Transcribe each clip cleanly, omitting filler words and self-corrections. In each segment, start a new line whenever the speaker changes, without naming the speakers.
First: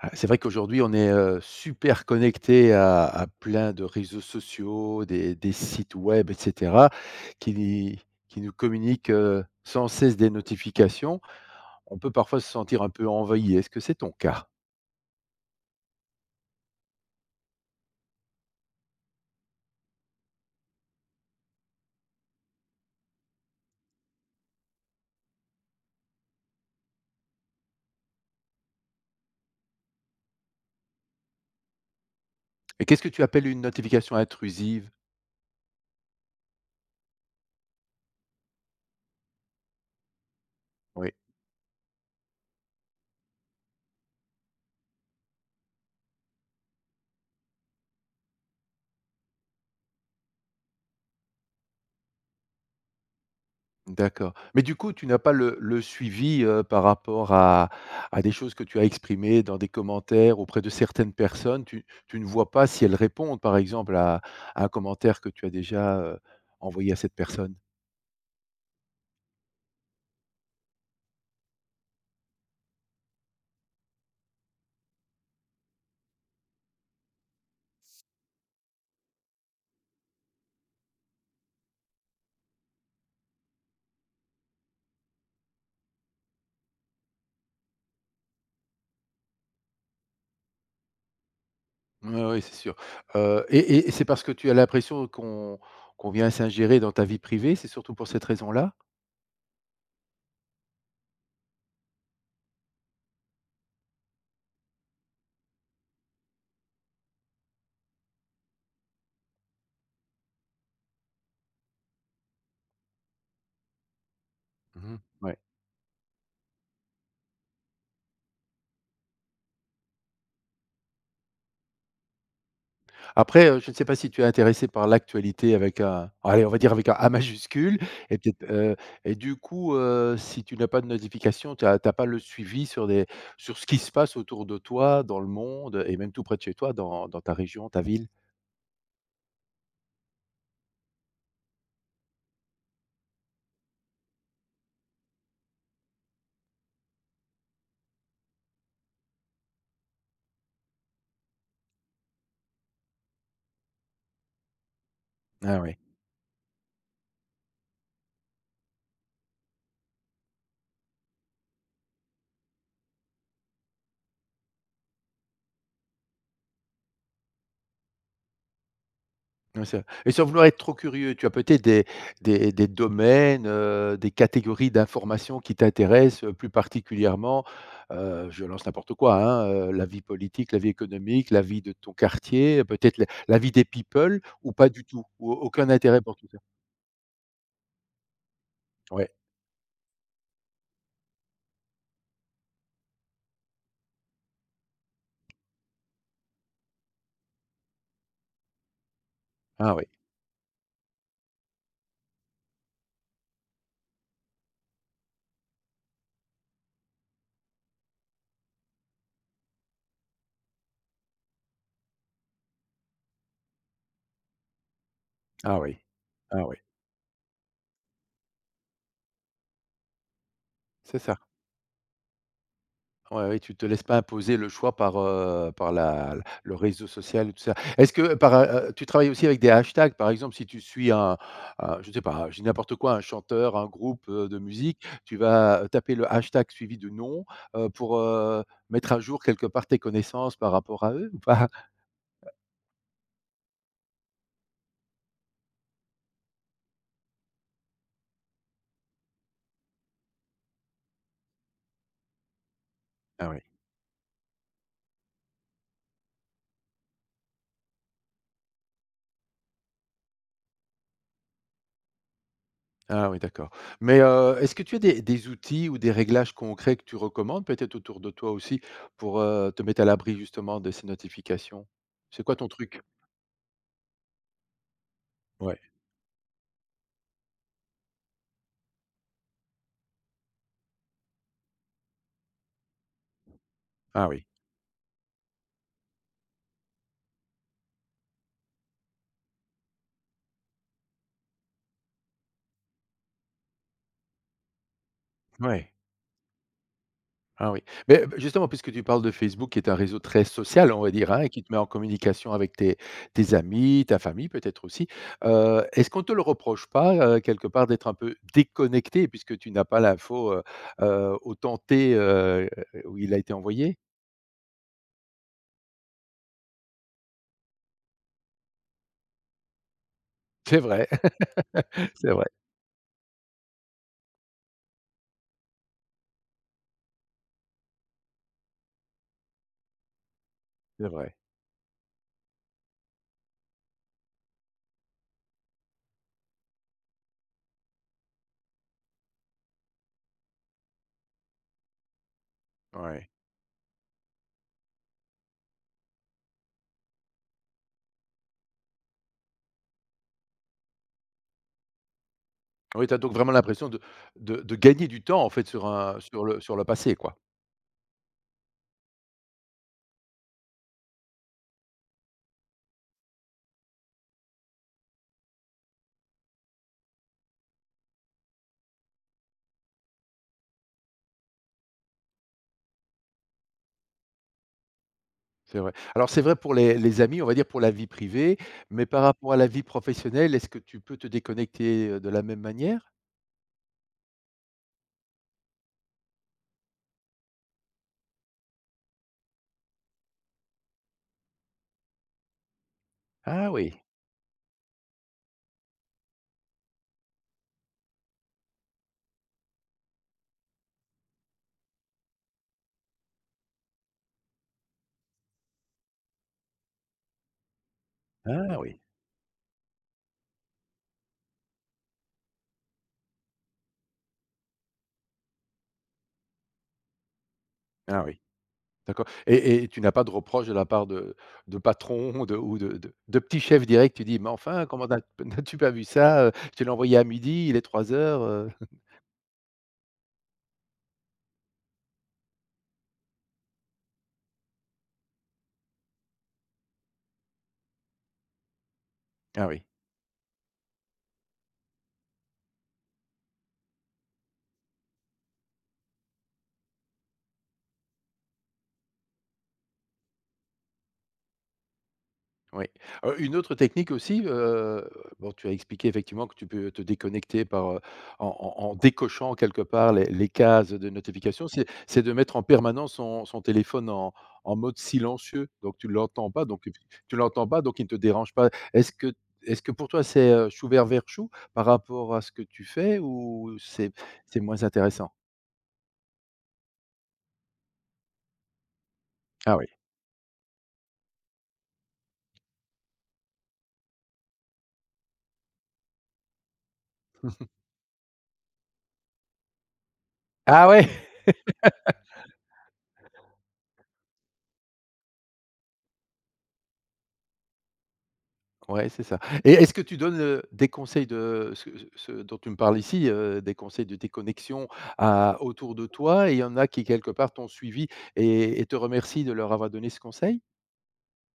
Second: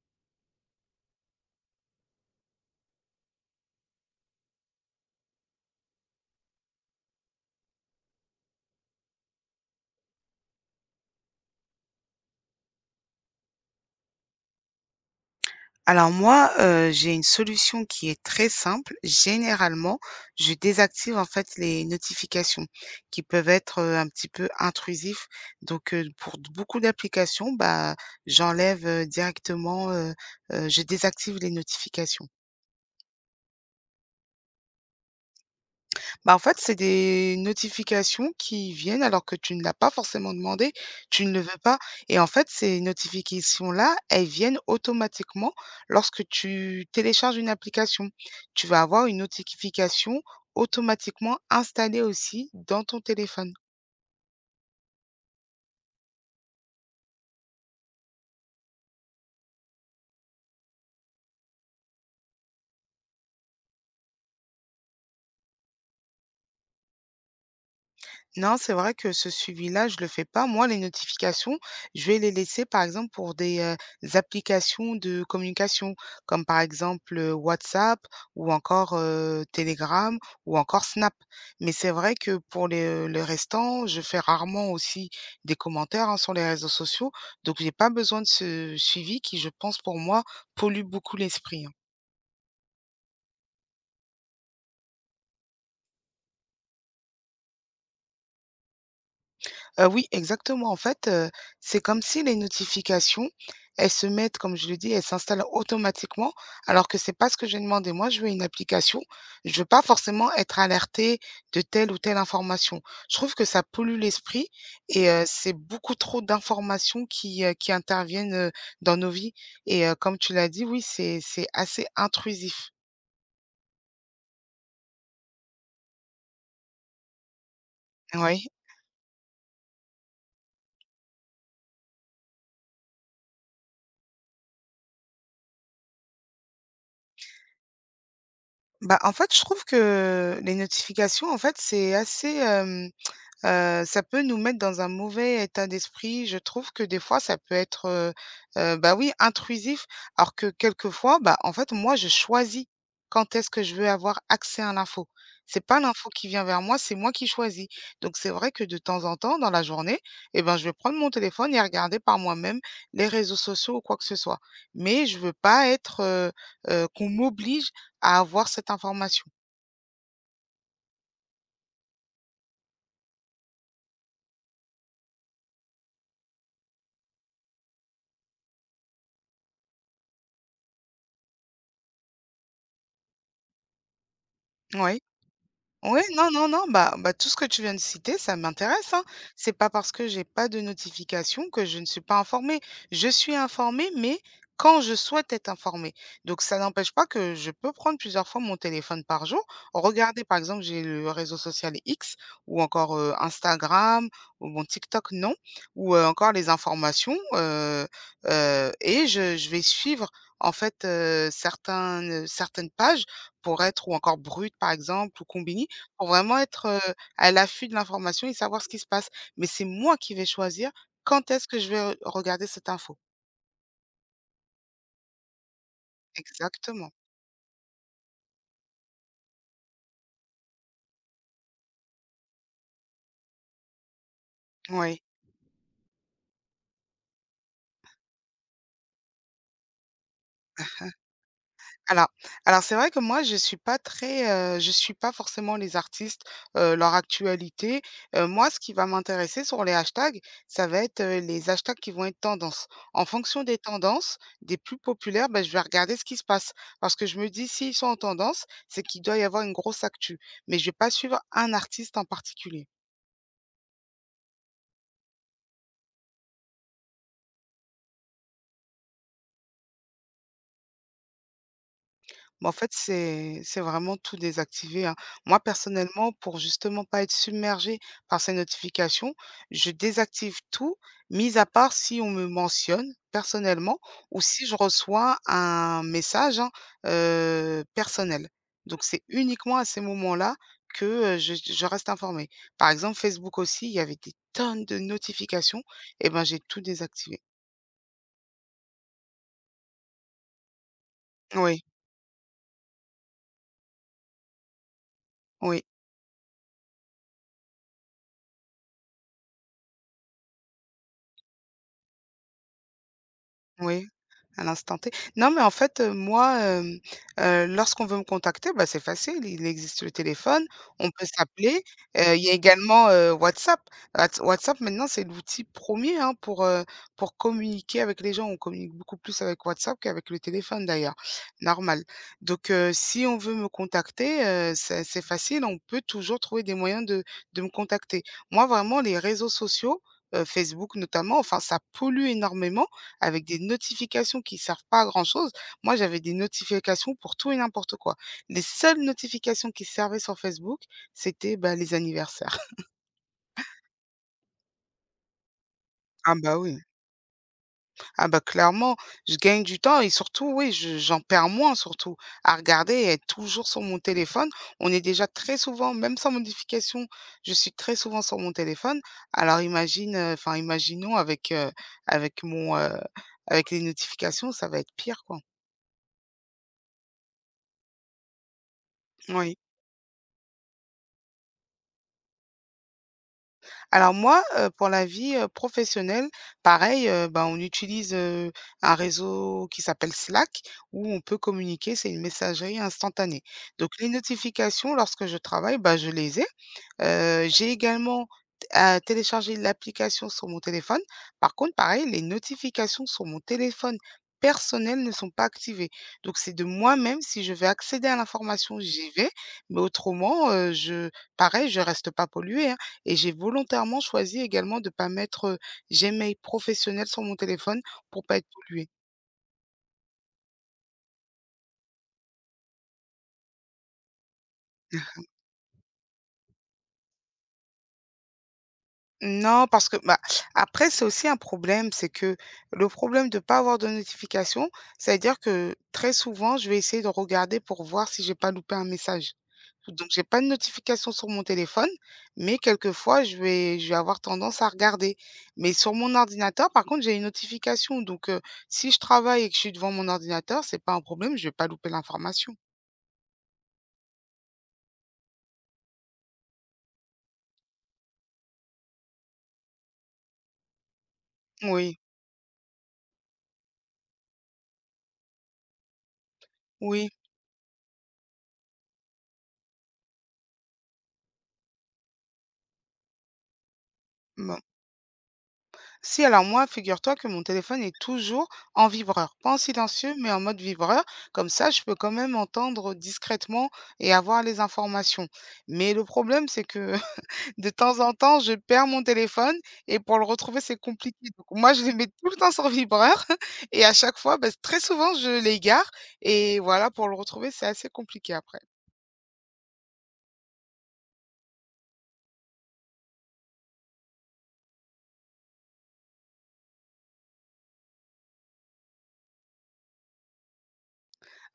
Ah, c'est vrai qu'aujourd'hui, on est, super connecté à plein de réseaux sociaux, des sites web etc., qui qui nous communiquent, sans cesse des notifications. On peut parfois se sentir un peu envahi. Est-ce que c'est ton cas?
Alors moi, j'ai une solution qui est très simple. Généralement, je désactive en fait les notifications qui peuvent être, un petit peu intrusifs. Donc, pour d beaucoup d'applications, bah, j'enlève, directement, je désactive les notifications.
Et qu'est-ce que tu appelles une notification intrusive?
Bah, en fait, c'est des notifications qui viennent alors que tu ne l'as pas forcément demandé,
Oui.
tu ne le veux pas et en fait, ces notifications-là, elles viennent automatiquement lorsque tu télécharges une application. Tu vas avoir une notification automatiquement installée aussi dans ton téléphone.
D'accord. Mais du coup, tu n'as pas le suivi, par rapport à des choses que tu as exprimées dans des commentaires auprès de certaines personnes? Tu ne vois pas si elles répondent, par exemple, à un commentaire que tu as déjà, envoyé à cette personne?
Non, c'est vrai que ce suivi-là, je le fais pas. Moi, les notifications, je vais les laisser, par exemple, pour des, applications de communication, comme par exemple, WhatsApp ou encore, Telegram ou encore Snap. Mais c'est vrai que pour le restant, je fais rarement aussi des commentaires, hein, sur les réseaux sociaux, donc j'ai pas besoin de ce suivi qui, je pense, pour moi, pollue beaucoup l'esprit, hein.
Oui, oui, c'est sûr. Et c'est parce que tu as l'impression qu'on vient s'ingérer dans ta vie privée? C'est surtout pour cette raison-là?
Oui, exactement. En fait, c'est comme si les notifications, elles se mettent, comme je le dis, elles s'installent automatiquement, alors que c'est pas ce que j'ai demandé. Moi, je veux une application. Je veux pas forcément être alertée de telle ou telle information. Je trouve que ça pollue l'esprit
Mmh.
et
Ouais.
c'est beaucoup trop d'informations qui interviennent, dans nos vies et comme tu l'as dit, oui, c'est assez intrusif.
Après, je ne sais pas si tu es intéressé par l'actualité avec un allez, on va dire avec un A majuscule et peut-être,
Oui.
et du coup, si tu n'as pas de notification, tu as pas le suivi sur ce qui se passe autour de toi, dans le monde et même tout près de chez toi, dans ta région, ta ville?
Bah, en fait, je trouve que les notifications, en fait, c'est assez, ça peut nous mettre dans un mauvais état d'esprit. Je trouve que des fois, ça peut être, bah, oui, intrusif. Alors que quelquefois, bah, en fait, moi, je choisis quand est-ce que je veux avoir accès à l'info.
Ah
C'est
ouais.
pas l'info qui vient vers moi, c'est moi qui choisis. Donc c'est vrai que de temps en temps, dans la journée, eh ben, je vais prendre mon téléphone et regarder par moi-même les réseaux sociaux ou quoi que ce soit. Mais je veux pas être, qu'on m'oblige à avoir cette information.
Ouais, c'est vrai et sans vouloir être trop curieux, tu as peut-être des domaines, des catégories d'informations qui t'intéressent, plus particulièrement? Je lance n'importe quoi, hein, la vie politique, la vie économique, la vie de ton quartier, peut-être la vie des people ou pas du
Ouais.
tout? Ou aucun
Oui,
intérêt pour tout
non,
ça?
non, non, bah bah, tout ce que tu viens de citer, ça m'intéresse, hein.
Ouais.
C'est pas parce que j'ai pas de notification que je ne suis pas informée. Je suis informée, mais quand je souhaite être informée. Donc ça n'empêche pas que je peux prendre plusieurs fois mon téléphone par jour,
Ah oui,
regarder, par exemple, j'ai le réseau social X ou encore, Instagram ou mon TikTok, non, ou, encore les informations, et je vais suivre, en fait, certains, certaines pages pour être ou encore Brut, par exemple, ou
ah
Konbini
oui,
pour vraiment
ah oui,
être, à l'affût de l'information et savoir ce qui se passe. Mais c'est moi qui vais choisir
c'est ça.
quand est-ce que je vais re regarder cette info.
Ouais, ouais, tu te laisses pas imposer le choix par, par le réseau
Exactement,
social et tout ça. Est-ce que tu travailles aussi avec des hashtags? Par exemple, si tu suis un je ne sais pas, je dis n'importe quoi, un chanteur, un groupe, de musique,
oui.
tu vas taper le hashtag suivi de nom, pour, mettre à jour quelque part tes connaissances par rapport à eux ou pas?
Alors alors c'est vrai que moi je suis pas très, je suis pas forcément les artistes, leur actualité. Moi ce qui va m'intéresser sur les hashtags, ça va être, les hashtags qui vont être tendance. En
Ah oui.
fonction des tendances, des plus populaires, ben je vais regarder ce qui se passe. Parce que je me dis: «S'ils sont en tendance, c'est qu'il doit y avoir une grosse actu». Mais je vais pas suivre un artiste en particulier.
Ah oui, d'accord. Mais, est-ce que tu as des outils ou des réglages concrets que tu recommandes peut-être autour de toi aussi pour, te mettre à l'abri justement de ces notifications? C'est quoi ton
Mais en fait,
truc?
c'est vraiment tout désactiver, hein. Moi,
Ouais.
personnellement, pour justement pas être submergée par ces notifications, je désactive tout, mis à part si on me mentionne personnellement
Ah
ou
oui,
si je reçois un message, hein, personnel. Donc c'est uniquement à ces moments-là que, je reste informée. Par exemple, Facebook aussi, il y avait des tonnes de notifications
ouais,
et ben, j'ai tout désactivé.
ah oui. Mais, justement, puisque tu parles de Facebook qui est un réseau très social, on va dire, hein, et qui te met
Oui,
en communication avec tes amis, ta famille peut-être aussi.
oui,
Est-ce qu'on ne te le reproche pas, quelque part d'être un peu déconnecté puisque tu n'as pas l'info, au temps T, où il a été envoyé?
oui. À l'instant T. Non, mais en fait, moi, lorsqu'on veut me contacter, bah, c'est facile, il existe le téléphone,
C'est vrai,
on peut s'appeler.
c'est
Il
vrai,
y a également, WhatsApp. WhatsApp, maintenant, c'est l'outil premier, hein, pour communiquer avec les gens. On communique beaucoup plus avec WhatsApp qu'avec le téléphone,
c'est
d'ailleurs,
vrai.
normal. Donc si on veut me contacter, c'est facile, on peut toujours trouver des moyens de me contacter. Moi, vraiment, les réseaux sociaux, Facebook notamment, enfin, ça pollue énormément
Ouais.
avec des notifications qui servent pas à grand-chose. Moi, j'avais des notifications pour tout et n'importe quoi. Les seules notifications qui servaient sur Facebook, c'était, bah, les anniversaires.
Oui, tu as donc vraiment l'impression de gagner du temps, en fait, sur un
Ah
sur
bah,
le sur
oui.
le passé, quoi?
Ah bah, clairement, je gagne du temps et surtout, oui, je j'en perds moins surtout, à regarder et être toujours sur mon téléphone. On est déjà très souvent, même sans modification, je suis très souvent sur mon téléphone. Alors imagine, enfin imaginons avec, avec mon, avec les notifications, ça va être pire, quoi.
C'est vrai. Alors c'est vrai pour les amis, on va dire pour la vie privée, mais par rapport à
Oui.
la vie professionnelle, est-ce que tu peux te déconnecter, de la même manière?
Alors moi, pour la vie, professionnelle, pareil, ben, on utilise, un réseau qui s'appelle Slack où on peut communiquer, c'est une messagerie instantanée.
Ah
Donc
oui,
les notifications lorsque je travaille, ben je les ai. J'ai également t téléchargé l'application sur mon téléphone. Par contre, pareil, les notifications sur mon téléphone personnel ne sont pas activées. Donc c'est de moi-même, si je veux accéder à
ah
l'information,
oui,
j'y vais, mais autrement, je pareil, je reste pas polluée, hein, et j'ai volontairement choisi également de ne pas mettre, Gmail professionnel sur mon téléphone
ah
pour pas
oui,
être polluée.
d'accord et tu n'as pas de reproche de la part de patrons, de ou de de petits chefs directs, tu dis: «Mais enfin, comment n'as n'as-tu pas vu ça, je te l'ai envoyé à midi, il est 15:00», heu?
Non, parce que bah, après, c'est aussi un problème, c'est que le problème de pas avoir de notification, c'est-à-dire que très souvent, je vais essayer de regarder pour voir si j'ai pas loupé un message.
Ah oui.
Donc, j'ai pas de notification sur mon téléphone, mais quelquefois, je vais avoir tendance à regarder. Mais sur mon ordinateur, par contre, j'ai une notification. Donc, si je travaille et que je suis devant mon ordinateur, c'est pas un problème, je vais pas louper l'information.
Oui. Une autre technique aussi, bon, tu as expliqué effectivement que tu peux te déconnecter en décochant quelque part les cases de notification, c'est
Oui,
c'est de mettre en permanence son téléphone en mode silencieux, donc tu ne l'entends pas, donc
oui.
tu l'entends pas, donc il ne te dérange pas. Est-ce que pour toi c'est, chou vert, vert chou par rapport à ce que tu fais ou c'est moins intéressant?
Si, alors moi, figure-toi que mon téléphone est toujours en vibreur, pas en
Ah oui.
silencieux, mais en mode vibreur. Comme ça, je peux quand même entendre discrètement et avoir les informations. Mais le problème, c'est que de temps en temps, je perds mon téléphone et pour le retrouver, c'est
Ah ouais!
compliqué. Donc, moi, je les mets tout le temps sur vibreur et à chaque fois, bah, très souvent, je l'égare. Et voilà, pour le retrouver, c'est assez compliqué après.
Ouais, c'est ça. Et est-ce que tu donnes, des conseils de ce dont tu me parles ici, des conseils de tes connexions à autour de toi et il y en a qui quelque part t'ont suivi et te remercient de leur avoir donné ce conseil?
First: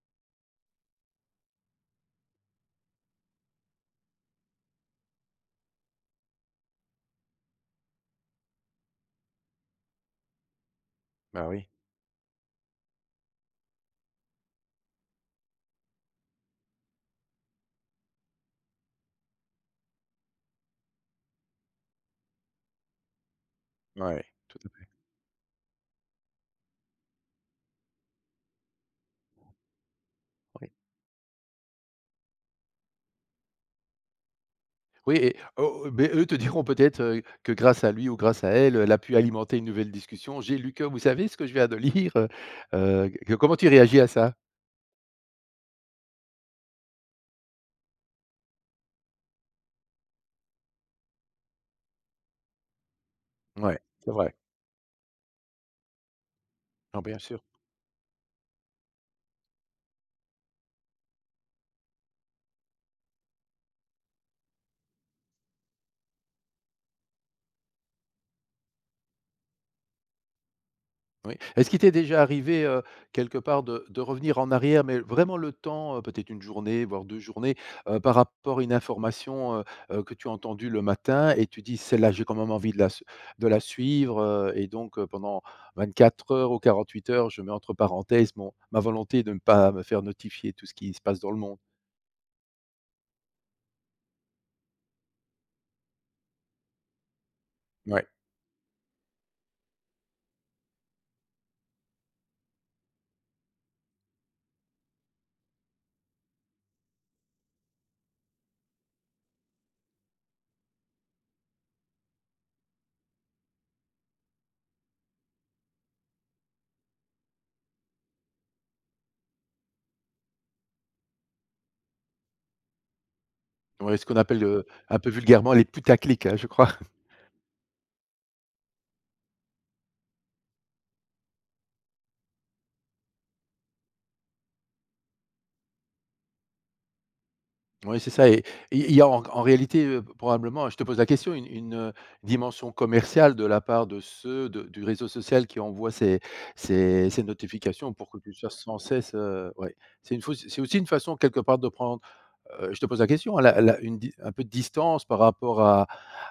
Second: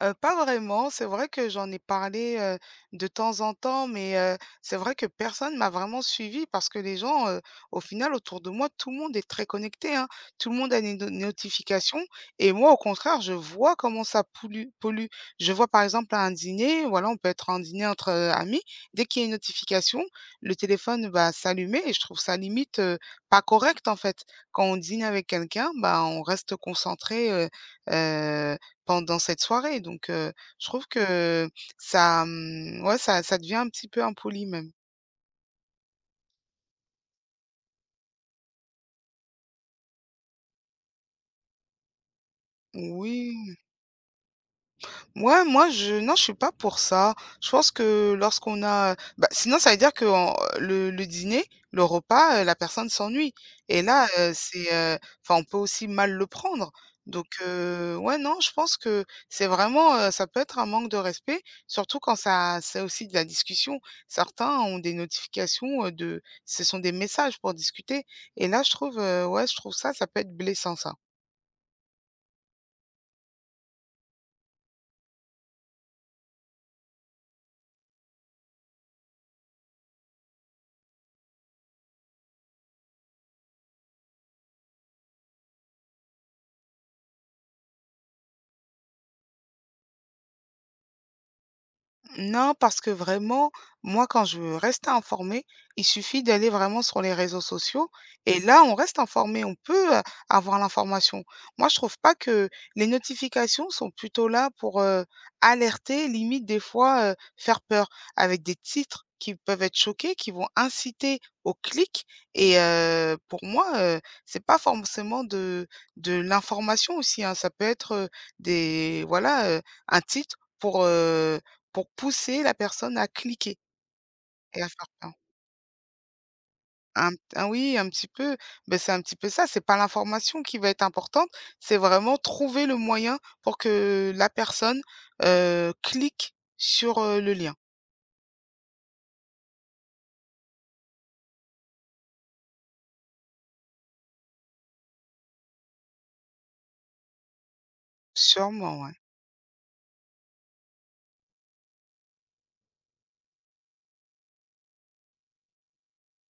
Pas vraiment. C'est vrai que j'en ai parlé, de temps en temps, mais c'est vrai que personne m'a vraiment suivie parce que les gens, au final, autour de moi, tout le monde est très connecté, hein. Tout le monde a des no
Bah, oui.
notifications et moi, au contraire, je vois comment ça pollue. Je vois, par exemple, à un dîner, voilà, on peut être en dîner entre, amis, dès qu'il y a une notification, le téléphone va s'allumer et je trouve ça limite, pas correct, en fait.
Ouais, tout
Quand
à
on
fait.
dîne avec quelqu'un, bah, on reste concentré, heu, pendant cette soirée, donc je
Oui.
trouve que ça, ouais, ça ça devient un petit peu impoli même.
Oui et oh, beh, eux te diront peut-être, que grâce à lui ou grâce à elle, elle a pu alimenter une nouvelle discussion. «J'ai lu que» vous savez ce que je viens de lire,
Oui,
comment tu réagis à ça?
moi je non, je suis pas pour ça. Je pense que lorsqu'on a bah, sinon ça veut dire que en le dîner, le repas, la personne s'ennuie
Ouais,
et là,
c'est vrai.
c'est, enfin on peut aussi mal le prendre,
Non, bien
donc
sûr.
ouais non, je pense que c'est vraiment, ça peut être un manque de respect, surtout quand ça c'est aussi de la discussion. Certains ont des notifications, de ce sont des messages pour discuter et là je trouve, ouais, je trouve ça, ça peut être blessant ça.
Oui. Est-ce qu'il t'est déjà arrivé, quelque part de revenir en arrière, mais vraiment le temps, peut-être une journée, voire 2 journées, par rapport à une information, que tu as entendue le matin et tu dis: «Celle-là, j'ai quand même envie de la s de la suivre», et donc pendant 4 heures ou 48 heures, je mets entre parenthèses mon ma volonté de ne pas me faire notifier tout ce qui se passe dans le monde.
Non, parce que vraiment, moi, quand je veux rester informée, il suffit d'aller vraiment sur les réseaux sociaux
Ouais,
et là, on reste informé, on peut avoir l'information. Moi, je trouve pas que les notifications sont plutôt là pour alerter, limite des fois faire peur, avec des titres qui peuvent être choqués, qui vont inciter au clic. Et pour moi, c'est pas forcément de l'information aussi, hein. Ça peut être des, voilà, un titre pour pousser la personne à cliquer
ouais, ce qu'on appelle,
et à faire
un peu vulgairement les putaclics, hein, je crois.
un, ah oui, un petit peu, beh, c'est un petit peu ça, c'est pas l'information qui va être importante, c'est vraiment trouver le moyen pour que la personne, clique sur, le lien.
Oui, c'est ça et il y a en réalité, probablement je te pose la question, une dimension commerciale de la part de ceux de du réseau social qui envoient ces notifications pour que tu sois sans
Sûrement, ouais.
cesse, ouais. C'est aussi une façon quelque part de prendre, je te pose la question, hein, la la une di un peu de distance par rapport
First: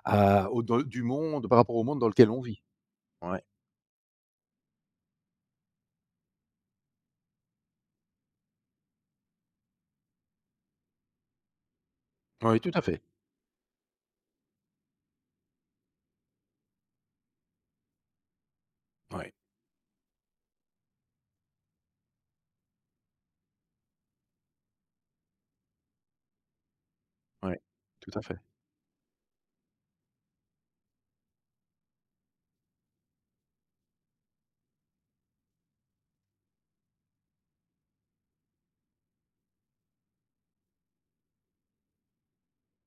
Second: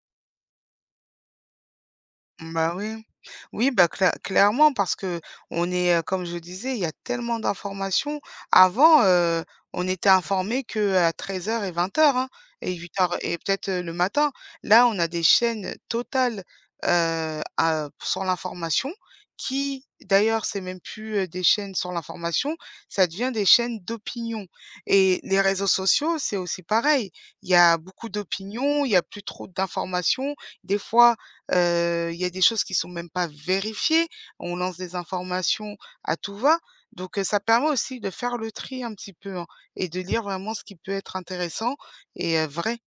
à au de du monde, par rapport au monde dans lequel on vit.
Bah, oui.
Ouais.
Oui, bah, clairement, parce que on est, comme je disais, il y a tellement d'informations. Avant, on était informé que à qu'à heures et 20 h, hein,
Oui, tout
et
à
huit
fait.
heures et peut-être, le matin. Là, on a des chaînes totales, à sur l'information
Oui.
qui d'ailleurs, c'est même plus, des chaînes sur l'information, ça devient des chaînes d'opinion et les réseaux sociaux, c'est aussi pareil.
Ouais,
Il y
ouais,
a beaucoup
tout à fait.
d'opinions, il y a plus trop d'informations. Des fois il y a des choses qui sont même pas vérifiées. On lance des informations à tout va. Donc, ça permet aussi de faire le tri un petit peu, hein, et de lire vraiment ce qui peut être intéressant et vrai.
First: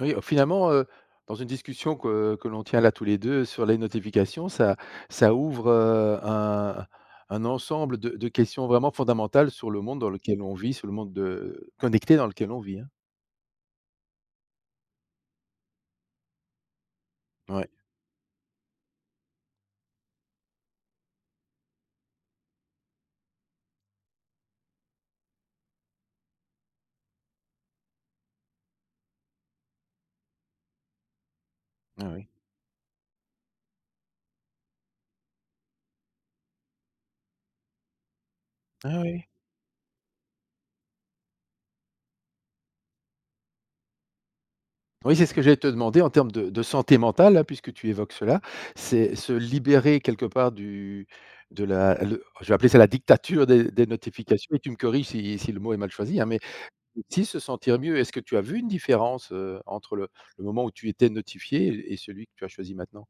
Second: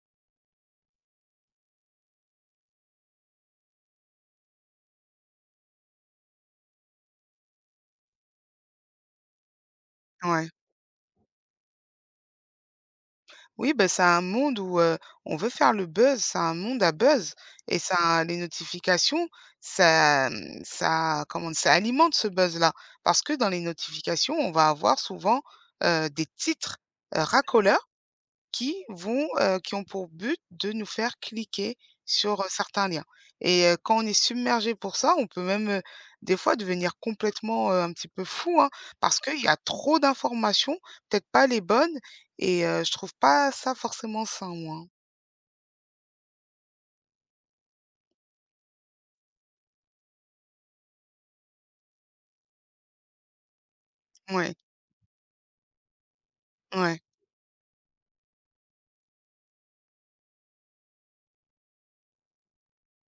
Oui, finalement, dans une discussion que l'on tient là tous les 2 sur les notifications, ça ouvre, un ensemble de questions vraiment fondamentales sur le monde dans lequel
Ouais.
on vit, sur le monde de connecté dans lequel on vit, hein.
Oui, ben c'est un monde où, on veut faire le buzz, c'est un monde à buzz
Ouais,
et ça les notifications, ça, ça comment ça alimente ce buzz-là. Parce que dans les notifications, on va avoir souvent, des titres, racoleurs qui vont, qui ont pour but de nous faire cliquer
ouais, ouais.
sur, certains liens et quand on est submergé pour ça, on peut même, des fois devenir complètement, un petit peu fou, hein,
Ah
parce
oui.
qu'il y a trop d'informations, peut-être pas les bonnes et je trouve pas ça forcément sain, moi, hein.
Oui, c'est ce que j'allais te demander en termes de santé mentale, là, puisque tu évoques cela. C'est se libérer quelque part du de la le je vais appeler ça la dictature des notifications
Ouais,
et tu me corriges si le mot est mal choisi, hein, mais
ouais.
Aussi se sentir mieux. Est-ce que tu as vu une différence, entre le moment où tu étais notifié et celui que tu as choisi maintenant?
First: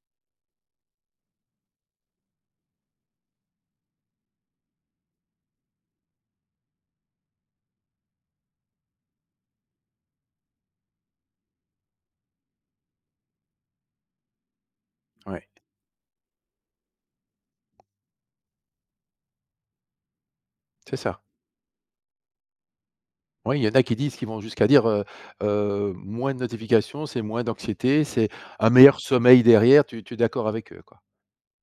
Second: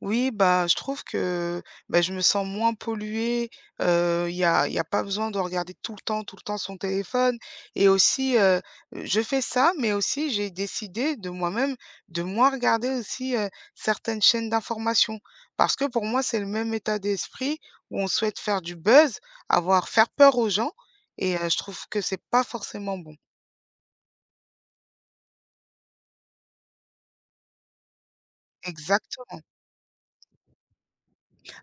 Oui, bah, je trouve que bah, je me sens moins polluée. Il y a pas besoin de regarder tout le temps son téléphone. Et aussi, je fais ça, mais aussi j'ai décidé de moi-même de moins regarder aussi certaines chaînes d'information.
Ouais,
Parce que pour moi, c'est le même état d'esprit où on souhaite faire du buzz, avoir faire peur aux gens.
c'est ça.
Et je trouve que c'est pas forcément bon.
Oui, il y en a qui disent qui vont jusqu'à dire, «Moins de notifications, c'est moins d'anxiété, c'est un meilleur sommeil
Exactement.
derrière». Tu es d'accord avec eux, quoi?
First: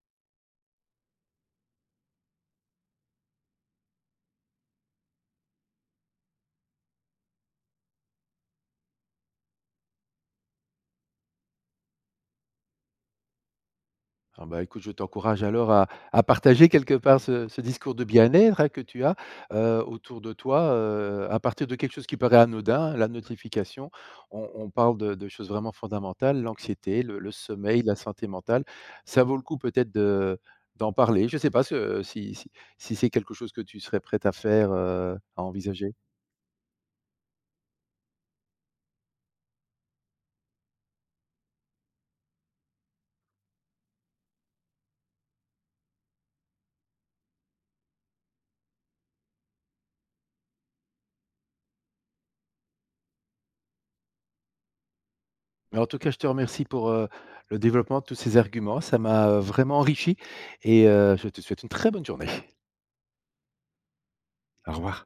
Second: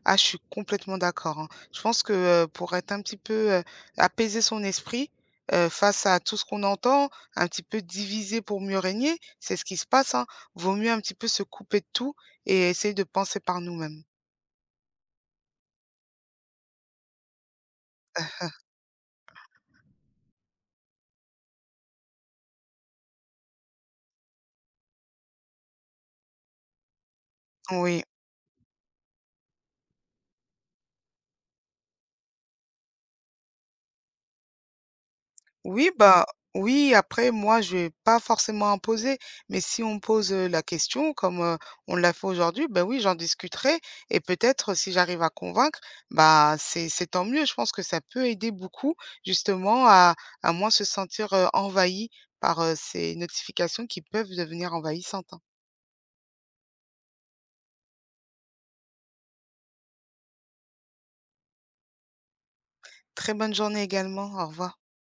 Ah, je suis complètement d'accord, hein. Je pense que, pour être un petit peu, apaiser son esprit, face à tout ce qu'on entend, un petit peu diviser pour mieux régner, c'est ce qui se passe, hein. Vaut mieux un petit peu se couper de tout et essayer de penser par nous-mêmes.
Ah bah, écoute, je t'encourage alors à partager quelque part ce discours de bien-être, hein, que tu as, autour de toi, à partir de quelque chose qui paraît anodin, la notification. On parle de choses vraiment fondamentales, l'anxiété, le sommeil, la
Oui.
santé mentale. Ça vaut le coup peut-être de d'en parler. Je ne sais pas ce si si si c'est quelque chose que tu serais prête à faire, à
Oui,
envisager?
bah, oui, après, moi, je vais pas forcément imposer, mais si on me pose la question, comme on l'a fait aujourd'hui, ben oui, j'en discuterai. Et peut-être, si j'arrive à convaincre, bah, c'est tant mieux. Je pense que ça peut aider beaucoup, justement, à moins se sentir envahi par ces notifications qui peuvent devenir envahissantes, hein.
Mais en tout cas, je te remercie pour, le développement de tous ces arguments. Ça m'a, vraiment enrichi et je te souhaite une très bonne journée.
Très bonne journée également. Au
Au
revoir.
revoir.